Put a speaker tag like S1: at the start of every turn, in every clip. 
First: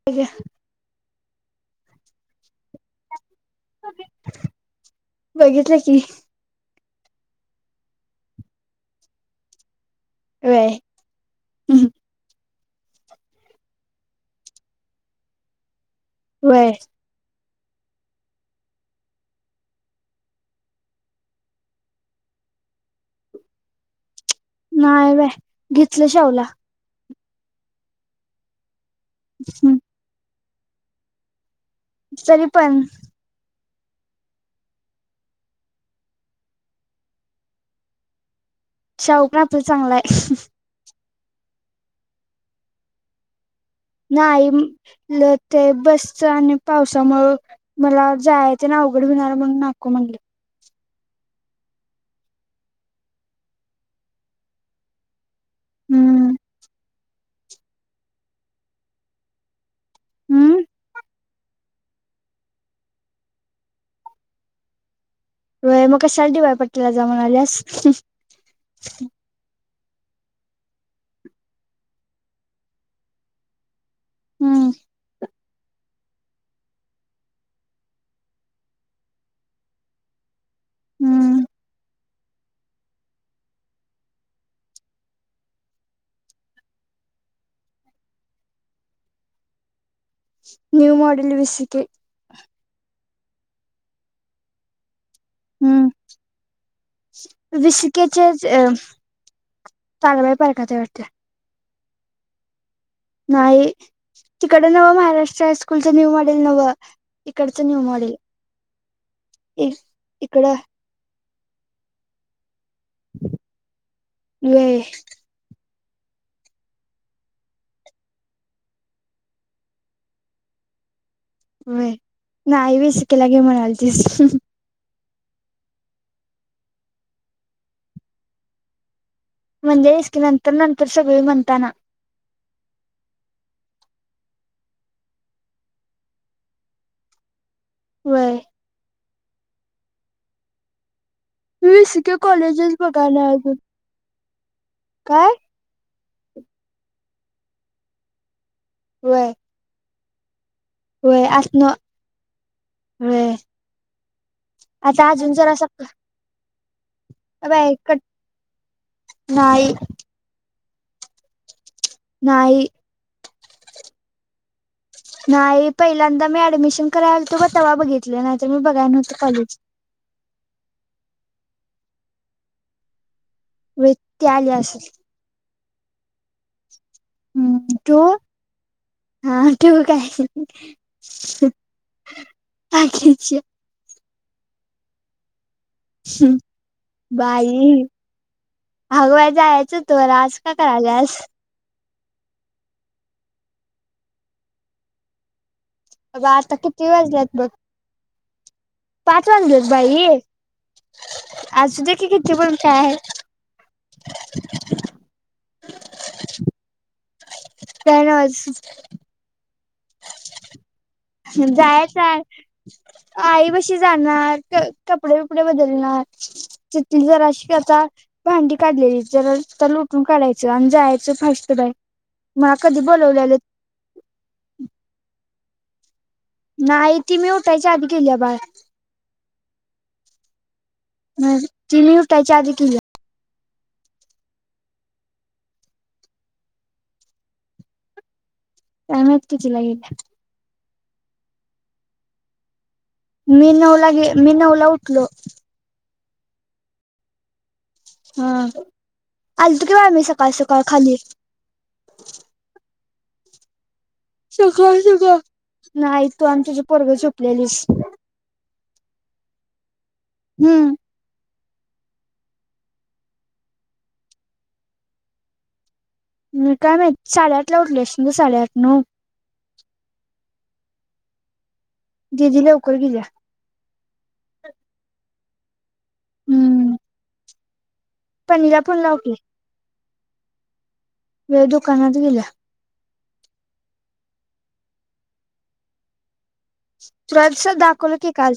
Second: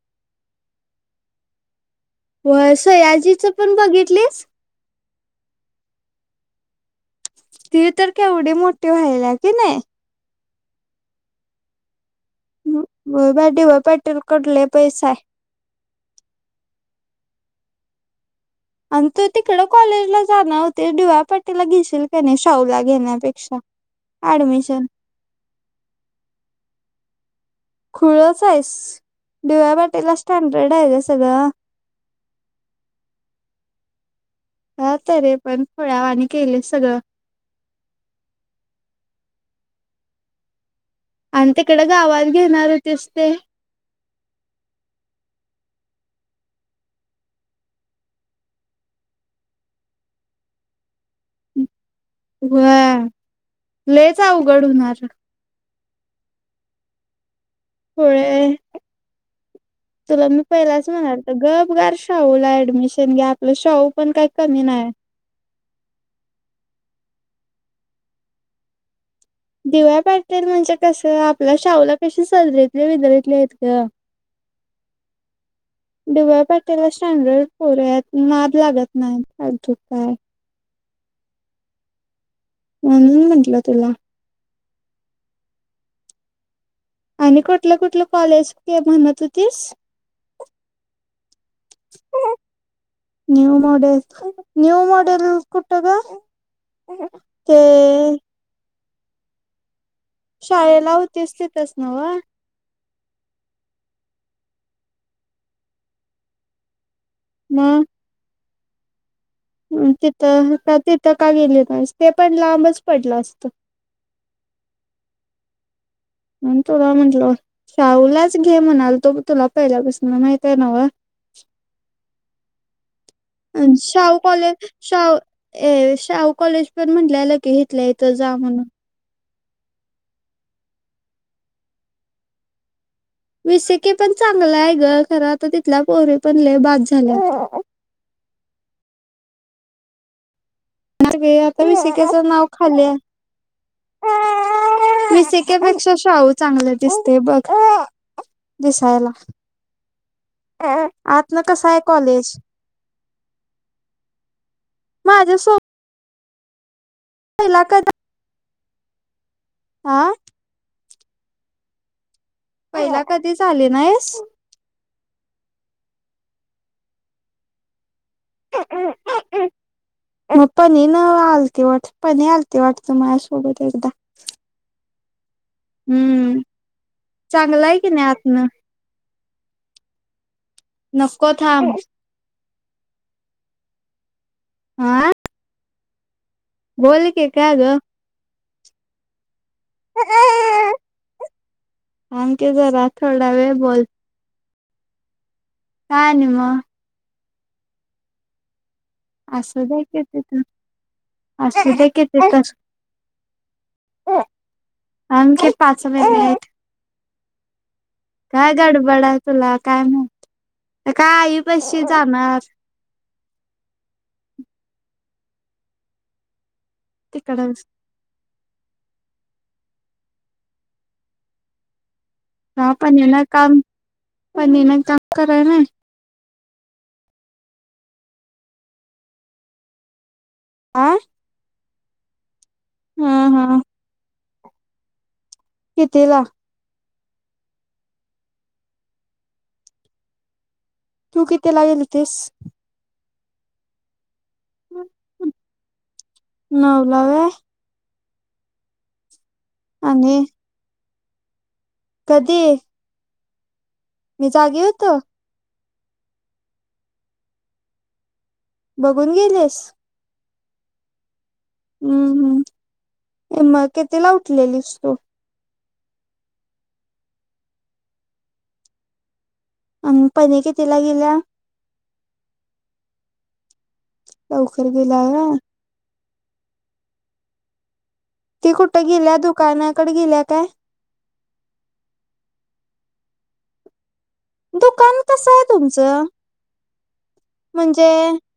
S1: [inaudible]
S2: होय सायाजीच पण बघितलीस.
S1: बघितलं की.
S2: ती तर केवढी मोठी व्हायला की नई.
S1: व्हय.
S2: हम्म बाई डी वाय पाटील कड लई पैसा आहे.
S1: व्हय.
S2: आणि तू तिकड कॉलेजला जाणार होते डी वाय पाटीला घेशील का नाया शाहू ला घेण्यापेक्षा. ऍडमिशन
S1: नाय बाई घेतला शाहूला.
S2: खुळच आहेस. डी वाय पाटील ला स्टँडर्ड आहे ग सगळं.
S1: तरी पण
S2: हां तरी पण खुळ्या वाणी केलं सगळं
S1: शाहू पण अती चांगला आहे
S2: आणि तिकड गावात घेणार होतीस ते
S1: नाही ल ते बसच आणि पावसामुळ मला जायचे ना अवघड होणार म्हणून नाको म्हणली
S2: व्हय लईच अवघड होणार.
S1: हम्म.
S2: होय तुला मी
S1: हम्म
S2: पहिलाच म्हणाली गप गार शाहुला ऍडमिशन घ्या आपलं शाहु पण काय कमी नाय
S1: व्हय मग कशाला डी वाय पाटीलला जाऊन आलियास
S2: डी वाय पाटील म्हणजे कसं आपल्या शाहुला कशी सजरीतले विदरतले आहेत ग
S1: हम्म.
S2: डी वाय पाटीलला स्टॅंडर्ड पोर आहेत नाद लागत नाय फालतूचा
S1: हम्म.
S2: म्हणून म्हटलं तुला आणि कुठलं कुठलं कॉलेज ते म्हणत होतीस
S1: न्यू मॉडेल विसिके
S2: न्यू मॉडेल न्यू मॉडेल कुट
S1: हम्म
S2: गं? ते
S1: चे अंम
S2: शाळेला होतीस तीतच नव?
S1: न्हाइ तिकडं नवं, महाराष्ट्र हायस्कूलचं न्यू मॉडेल नवं. इकडचं न्यू मॉडेल. इ
S2: हम्म.
S1: इकडं
S2: तिथं तिथं का गेली नायब? ते पण लांबच पडलं असतं.
S1: वे
S2: मणु तुला म्हटलं. शाहूलाच घे म्हणालतो तुला पहिल्यापासनं माहितय नवं.
S1: वय नाई विस्कीला गे म्हणालतीस.
S2: शाह ए शाहू कॉलेज पण म्हटल्यालं की इथल्या इथं जा म्हणून.
S1: म्हणजे इसकी नंतर नंतर सगळी म्हणताना.
S2: विसेके पण चांगलाय गं खरं आता तिथल्या पोरी पण लय बाद झाल्यात.
S1: वय.
S2: आता विसिकेच
S1: विसके
S2: नाव
S1: कॉलेजेस
S2: खालीय.
S1: बघायला अजून काय
S2: विसिक केपेक्षा शाऊ चांगलं दिसतय बघा दिसायला.
S1: व्हय व्हय
S2: आतन कसं
S1: आतनं
S2: आहे कॉलेज
S1: व्हय. आता अजून
S2: माझ्या
S1: जरासं
S2: सोबत
S1: एक
S2: पहिला
S1: बाय
S2: कधी
S1: कट. न्हाई
S2: हा
S1: न्हाई.
S2: पयला कधीच आली नायस.
S1: नाई पहिल्यांदा मी ऍडमिशन कराय आलतो बग. तवा बघितलं नाही तर मी बघाय न्हवतं कॉलेज.
S2: पनीनं आलती वाट, पनी आलती वाटतं माझ्यासोबत एकदा.
S1: व्हय ती आली आसल.
S2: हम्म
S1: हम्म
S2: चांगलंय की नाइ
S1: ठेवू
S2: आतनं.
S1: हा ठिव काय?
S2: नको थांब
S1: बाकिच्या.
S2: हा
S1: ह्हं,
S2: बोल की काय ग
S1: बाई. आगं बाय जायचं होतं मला. आसं का करायल्यास?
S2: थांब की जरा थोडा वेळ बोल. काय
S1: अग
S2: आणि
S1: आता
S2: मग
S1: किती वाजलेत बघ. पाच वाजलेत
S2: असुदे
S1: बाई
S2: किती तर,
S1: असू
S2: असुदे
S1: दे की
S2: किती तर.
S1: पण काय
S2: थांब की पाच मिनीटे. काय गडबडय तुला काय माहित? काय आई पशी जाणार.
S1: आईबशी जाणार का कपडे बिपडे बदलणार.
S2: तिकडं
S1: [unintelligible] भांडी काढलेली जरा तर लोटून काढायचं, आणि जायचं फास्त बाय. मला
S2: हा
S1: कधी
S2: पनीला
S1: बोलवलेलं
S2: काम पनीनं काम कराय नाय?
S1: नाइ ती मी उठायची आधी गेलीया बाहेर.
S2: आं.
S1: ती मी उठायच्या अधी गेलीया.
S2: हम्म हम्म. कितीला?
S1: काय माहित किती ला गेलीय?
S2: तू कितीला यीलतीस?
S1: मी नऊला गे, मी नवला उठलो.
S2: नवला वय?
S1: हा. आलतू की व आमी,
S2: आणि
S1: सकाळ- सकाळ खाली.
S2: कधी? मी जागी
S1: सकाळ-
S2: होतो
S1: सकाळ. नाही तू आमच्या जी पोरगं झोपल्यालीस.
S2: बघून गेलेस?
S1: हम्म.
S2: हम्म, हम्. ये मग कितीला उठलेलीस तू?
S1: मी काय माहित. साडेआठला उठली अशी न गं. साडेआठ- नऊ.
S2: अं पनी कितीला गेल्या?
S1: दिदी लवकर गिलिया.
S2: लवकर गिल्याय वय?
S1: हम्.
S2: ती कुठं
S1: लावली
S2: गील्या? दुकानाकड गिलिया काय?
S1: व्हय, दुकानात गील्या.
S2: दुकान कसंय तुमचं?
S1: तुला तस
S2: म्हणजे
S1: दाखवलं की काल.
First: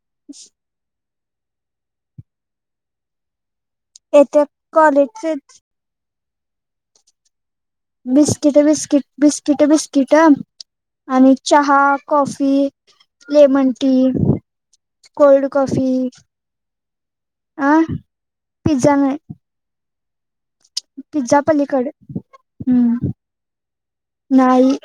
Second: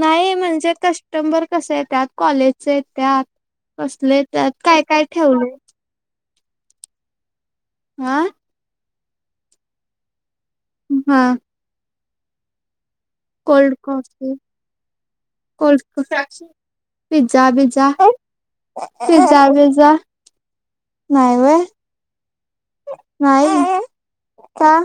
S2: नाही म्हणजे, कस्टंबर कसं येत्यात? कॉलेजच येत्यात कसले
S1: येथे
S2: एत्यात? काय- काय
S1: कॉलेजचे
S2: ठेवलंय? हा
S1: बिस्किटं- बिस्किट, बिस्किटं- बिस्किटं.
S2: हा
S1: आणि चहा, coffee, lemon
S2: cold
S1: tea
S2: coffee
S1: cold coffee
S2: pizza
S1: अ
S2: बिज्जा हाय.
S1: पिझ्झा नाही
S2: पिज्झा- बिझ्झा. नाही
S1: पिझ्झा
S2: व्हय
S1: पलीकडं. हम्म.
S2: नाही का
S1: नाही.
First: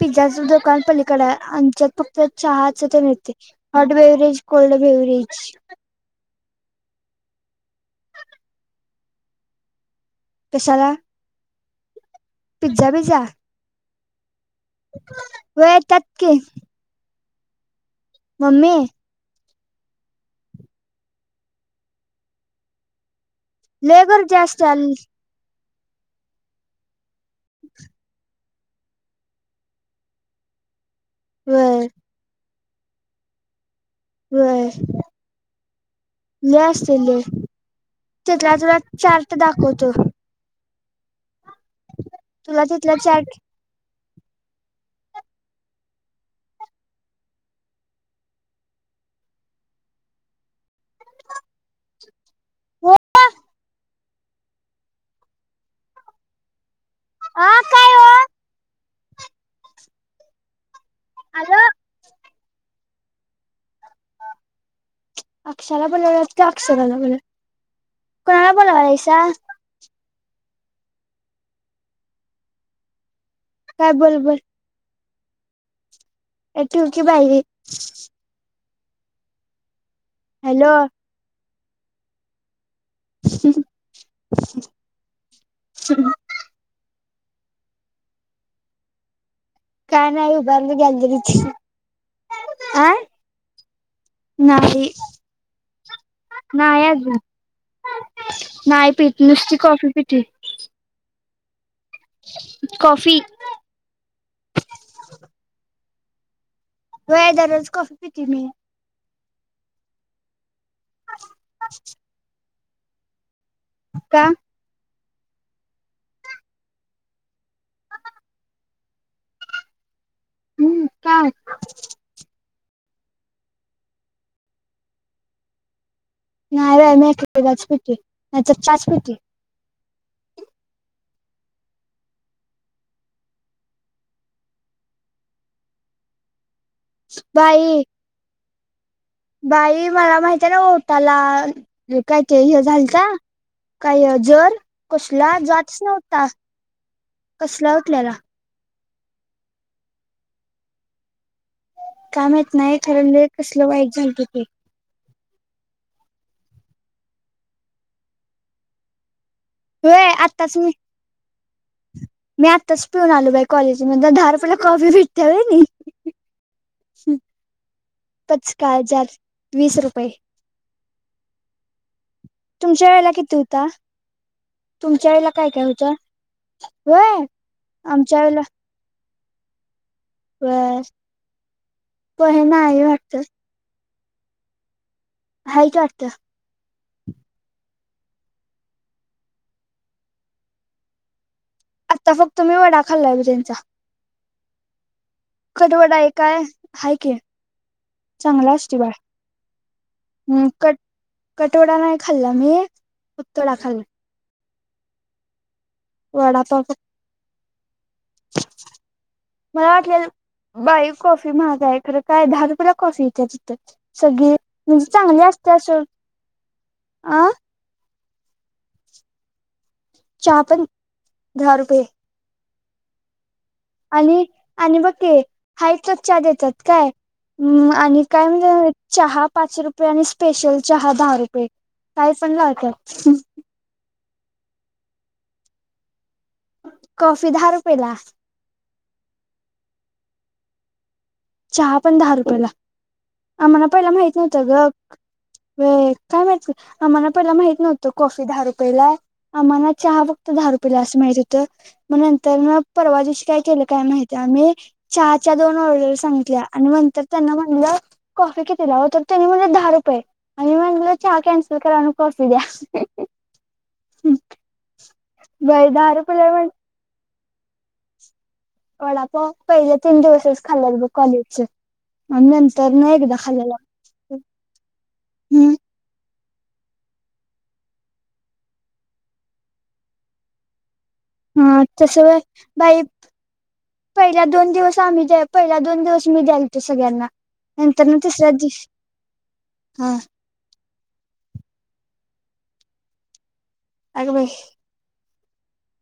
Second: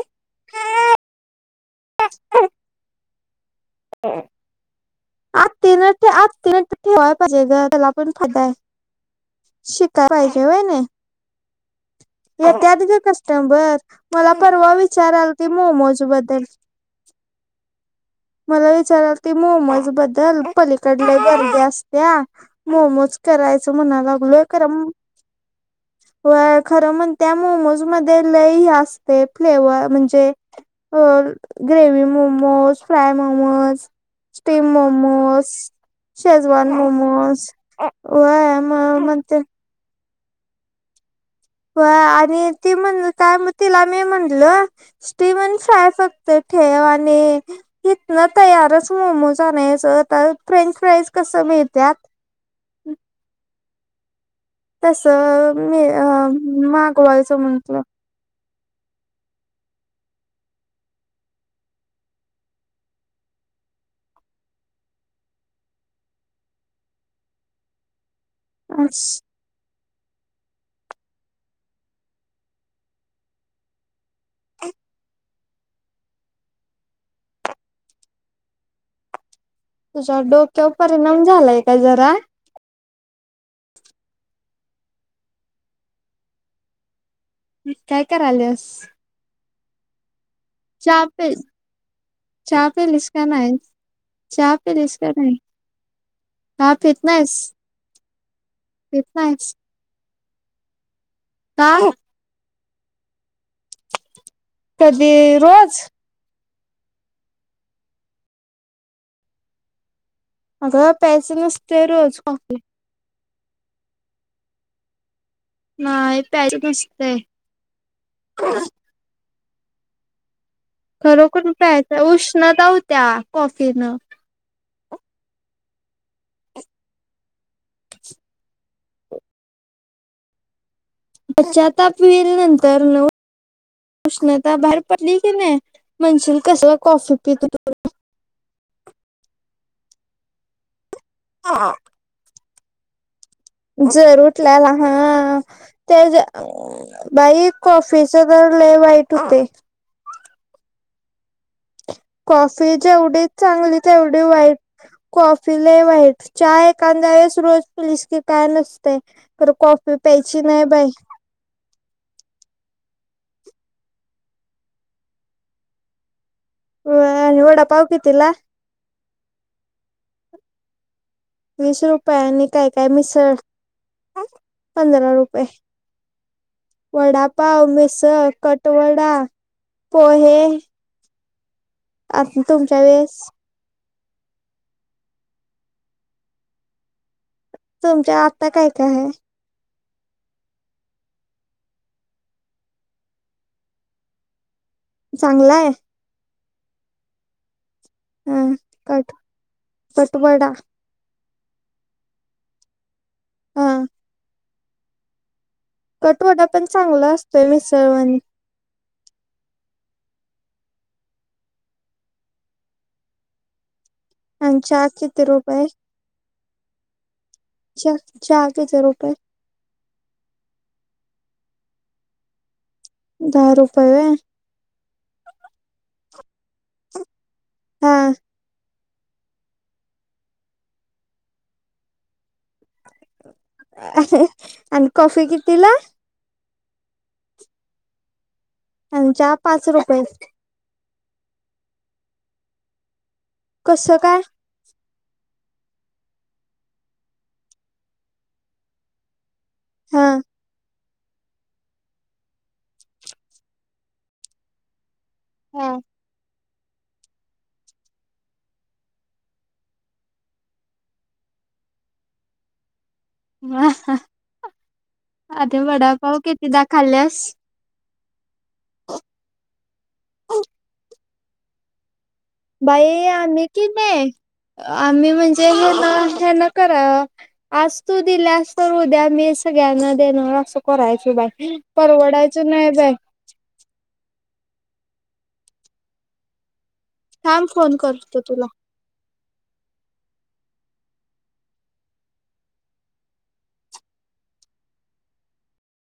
S1: पिझ्झाचं दुकान पलीकडय. आमच्यात फक्त चहाचं ते मिळतय. Hot beverage, cold beverage.
S2: ते आज ठेवाय पाहिजे गं, त्याला पन फायदाय. शिकायला पाहिजेय होय, नाई.
S1: कशाला
S2: एत्यात
S1: पिझ्झा
S2: गं
S1: पिझ्झा
S2: कस्टमबर. मला परवा विचाराल ती
S1: होय येतात की
S2: मोमोजबद्दल. मला
S1: मम्मी
S2: विचारालत ती मोमोज बद्दल. पलीकड लय गर्दी असत्या. मोमोज कराय चं मना
S1: लय गर्दी
S2: लागलोय,
S1: असते
S2: करम वय खरं मणत्या. मोमोज मधे लई असतय. फ्लेव म्हणजे अ
S1: व्हय
S2: gravy momos, fry momos steam
S1: व्हय
S2: मोमोस
S1: लय
S2: शेजवान
S1: असते लय
S2: मोमोज. वय म म्हनते
S1: त
S2: वय आणि
S1: तुला
S2: ती
S1: तिथला
S2: म्हणली काय,
S1: चार्ट
S2: म्ह तीला मी म्हणलं स्टीमन फ्राय फक्त ठेव. आणि तिथनं तयारच मोमोज आणयचं. आता फ्रेंच फ्राईज कसं मिळत्यात तसं मी अ मागवायचं
S1: हा
S2: म्हणतोय.
S1: काय हो आलो. अक्ष्याला बोलावला का, अक्षराला बोल. कोणाला
S2: अस
S1: बोलावंलायसा? काय बोल, बोल.
S2: अ.
S1: ए ठीव की बाई.
S2: तुझ्या डोक्यावर
S1: हॅलो
S2: परिणाम झालाय काय जरा?
S1: हंहं.
S2: काय कराल्यास?
S1: काय नाही उभारलोय
S2: चहा पे
S1: गॅलरीत.
S2: चहा
S1: आ
S2: पेलिस का नाही, चहा
S1: नाही
S2: पेलिस का नाही. का
S1: नाही
S2: पित
S1: अजून,
S2: नाहीस?
S1: नाही
S2: पित
S1: पीत,
S2: नाहीस?
S1: नुसती कॉफी पितोय.
S2: का?
S1: कॉफी.
S2: कधी रोज?
S1: व्हय दररोज कॉफी पितोय मी.
S2: अग प्यायच नसतय रोज कॉफी.
S1: का?
S2: नाही प्याच नसतय.
S1: हम्म का
S2: खरोखर प्यायचं उष्णता होत्या कॉफीनं.
S1: नाही बाई मी एक एकदाच पितोय नाहीतर चहाच पितोय.
S2: पश्चाताप व्हिईल नंतर न. उष्णता बाहेर पडली की नई म्हणशील कसवा
S1: बाई बाई मला माहती आहे ना ओटाला काय ते हे झालत.
S2: जर उठल्याला हा
S1: जातच
S2: त्या
S1: नव्हता
S2: बाई
S1: कसला उठलेला
S2: कॉफीच जर लई वाईट होतोय.
S1: काय माहित
S2: कॉफी
S1: नाही खरं
S2: जेवढी
S1: लय कसलं
S2: चांगली,
S1: वाईट झालत
S2: तेवढी
S1: ते
S2: वाईट. कॉफी लई वाईट चहा एकांदा वळेस रोज पिलीस की काय नसतय. तर कॉफी
S1: व्हय
S2: प्यायची
S1: आत्ताच
S2: नाही
S1: मी
S2: बाई.
S1: मी आत्ताच पिऊन आलो बाई कॉलेज मध्ये दहा रुपयेला कॉफी भेटत्या होई नई.
S2: होय आणि वडा, पाव की
S1: पचका हजार, वीस रुपये.
S2: वीस रुपये आणि काय काय
S1: तुमच्या वेळेला
S2: मिसळ
S1: किती होता तुमच्या
S2: पंधरा
S1: वेळेला
S2: रुपये.
S1: काय काय होतं व्हय
S2: वडापाव,
S1: आमच्या
S2: मिसळ,
S1: वेळेला
S2: कटवडा, पोहे
S1: व्हय
S2: आता
S1: पोहे
S2: तुमच्या
S1: नाही
S2: वेळेस
S1: वाटतं हाईत वाटत.
S2: तुमच्या आता काय काय आहे?
S1: आता फक्त मी वडा खाल्लाय ब त्यांचा
S2: चांगला आहे
S1: कटवडा एक हाय. हाय कि
S2: हा
S1: चांगला असतोय बाळ
S2: कट
S1: ह्
S2: कटवडा
S1: कट कटवडा नाही खाल्ला मी फक्त वडा
S2: हा
S1: खाल्लाय.
S2: कटवडा
S1: वडापाव
S2: पण
S1: फक्त
S2: चांगला असतोय मिसळवाणी.
S1: मला वाटले बाई कॉफी महागाय खरं काय दहा रुपयला कॉफी येत्या तिथ. सगळी
S2: आणि चहा
S1: म्हणजे चांगली
S2: किती
S1: असत्या
S2: रुपये
S1: सोड अ
S2: च चहा किती रुपये?
S1: चहा पण दहा रुपये.
S2: दहा रूप
S1: आणि आणि बघ की हाय तोच च्या देत्यात. काय म्
S2: हा
S1: आणि काय म्हणत्यात मा चहा पाचशे रुपये आणि स्पेशल चहा दहा रुपये काय पण लावत्यात.
S2: आणि कॉफी कितीला?
S1: कॉफी दहा रुपयेला.
S2: आणि चहा पाच रुपये.
S1: चहा पण दहा रुपयेला. आम्हाला पाहिलं
S2: कसं
S1: माहित
S2: काय
S1: नव्हतं ग वे काय माहती, आम्हाला पहिला माहित नव्हत कॉफी दहा रुपयेला. आम्हांला चहा
S2: हा
S1: फक्त दहा रुपयला असं माहित होतं. ग नंतर मग परवा दिवशी काय केलं काय माहिती आम्ही चहाचा दोन
S2: हा
S1: ऑर्डरस आणि नंतर त्यांना म्हणलं कॉफी कितीला हो तर त्यांनी म्हणल दहा रुपये. आणि म्हणल चहा कॅन्सल करा आणि कॉफी द्या.
S2: व्हा आधी
S1: बर दहा
S2: वडापाव
S1: रुपयेला म्हण
S2: किती द खाल्ल्यास?
S1: वडापाव पहिले तीन दिवसच खाल्ला बघ. कॉलेज च् आणि न
S2: बाई
S1: एकदा
S2: आम्ही
S1: खाल्लेला
S2: कि नाई आम्ही म्हणजे
S1: हम्म
S2: [unintelligible] करा, आज तू दिल्यास तर उद्या मी सगळ्यांना देणार अस. करायच बाकी,
S1: हा
S2: परवडायचं नाही बाई.
S1: पहिला दोन दिवस आम्ही द्या, पहिला दोन दिवस मी द्यालतो सगळ्यांना.
S2: थांब फोन
S1: नंतर मग
S2: करतो
S1: तिसऱ्या
S2: तुला
S1: दिवशी, हा. अग बाई!